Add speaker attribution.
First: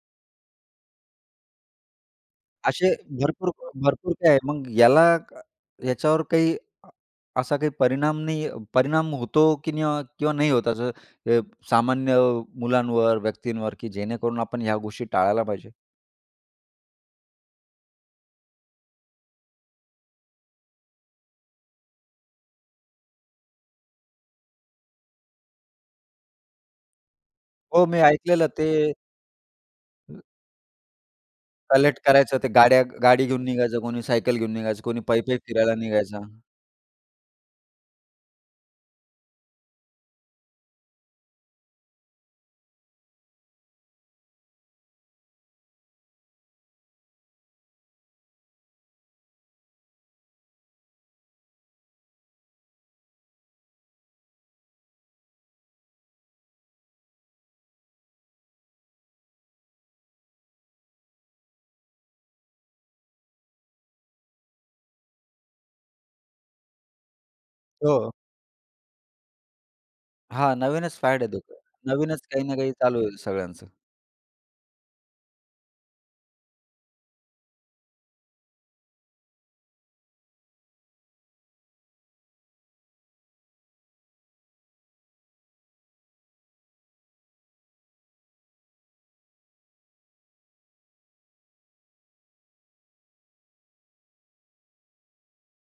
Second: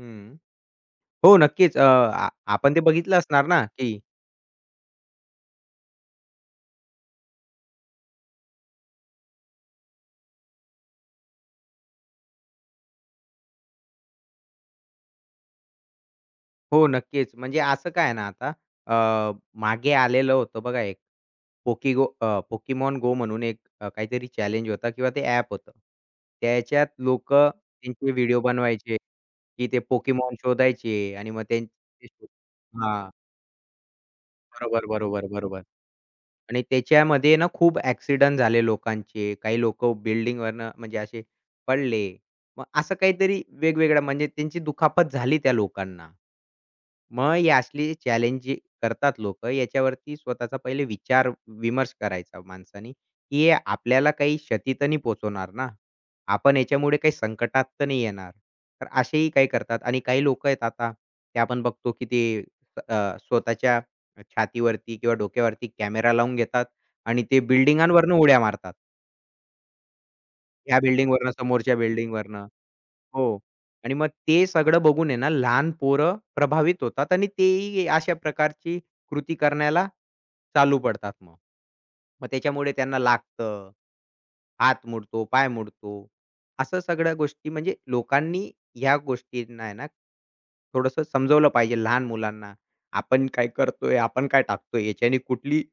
Speaker 1: हं, हो, नक्कीच. अ, आ आपण ते
Speaker 2: असे
Speaker 1: बघितलं असणार
Speaker 2: भरपूर
Speaker 1: ना
Speaker 2: क
Speaker 1: की
Speaker 2: भरपूर काय आहे. मग याला याच्यावर काही अ, असा काही परिणाम नाही परिणाम होतो की नाही हो किंवा नाही होत, असं अ, सामान्य मुलांवर, व्यक्तींवर की जेणेकरून आपण ह्या गोष्टी टाळायला पाहिजे?
Speaker 1: हो, नक्कीच, म्हणजे असं काय आहे ना आता, अ, मागे आलेलं होतं बघा एक, पोकिगो अ, पोकेमॉन गो म्हणून एक काहीतरी चॅलेंज होता किंवा ते ॲप होतं. त्याच्यात लोक
Speaker 2: हो, मी
Speaker 1: त्यांचे व्हिडिओ
Speaker 2: ऐकलेलं ते
Speaker 1: बनवायचे, की ते
Speaker 2: हं.
Speaker 1: पोकेमॉन शोधायचे आणि मग ते
Speaker 2: कलेक्ट
Speaker 1: [unintelligible]
Speaker 2: करायचं ते गाड्या
Speaker 1: हां.
Speaker 2: गाडी घेऊन, निघायचं कोणी सायकल घेऊन निघायचं,
Speaker 1: बरोबर,
Speaker 2: कोणी
Speaker 1: बरोबर,
Speaker 2: पायी-पायी
Speaker 1: बरोबर
Speaker 2: फिरायला निघायचं.
Speaker 1: आणि त्याच्यामध्ये ना खूप अ‍ॅक्सिडेंट झाले लोकांचे. काही लोक बिल्डिंगवरनं म्हणजे असे पडले. मग असं काहीतरी वेगवेगळं म्हणजे त्यांची दुखापत झाली त्या लोकांना. मग ही असली चॅलेंज करतात लोक. याच्यावरती स्वतःचा पहिले विचारविमर्श करायचा माणसानी, की हे आपल्याला काही क्षती तर नाही पोहचवणार ना? आपण ह्याच्यामुळे काही संकटात तर नाही येणार? तर असेही काही करतात आणि काही लोक आहेत आता, ते आपण बघतो की ते अ, स्वतःच्या अ, छातीवरती किंवा डोक्यावरती कॅमेरा लावून घेतात आणि ते
Speaker 2: हो.
Speaker 1: बिल्डिंगांवरून उड्या मारतात.
Speaker 2: हां,
Speaker 1: या
Speaker 2: नवीनच फॅड आहे
Speaker 1: बिल्डिंगवरन,
Speaker 2: त्याचं.
Speaker 1: समोरच्या
Speaker 2: नवीनच
Speaker 1: बिल्डिंगवरन.
Speaker 2: काही ना काही चालू होईल
Speaker 1: हो
Speaker 2: सगळ्यांचं.
Speaker 1: आणि मग ते सगळं बघून आहे ना लहान पोरं प्रभावित होतात आणि तेही अशा प्रकारची कृती करण्याला चालू पडतात मग. मग त्याच्यामुळे त्यांना लागतं, हात मोडतो, पाय मोडतो. अशा सगळ्या गोष्टी म्हणजे लोकांनी ह्या गोष्टींना आहे ना, थोडसं समजलं पाहिजे. लहान मुलांना आपण काय करतोय? आपण काय टाकतोय? याच्याने कुठली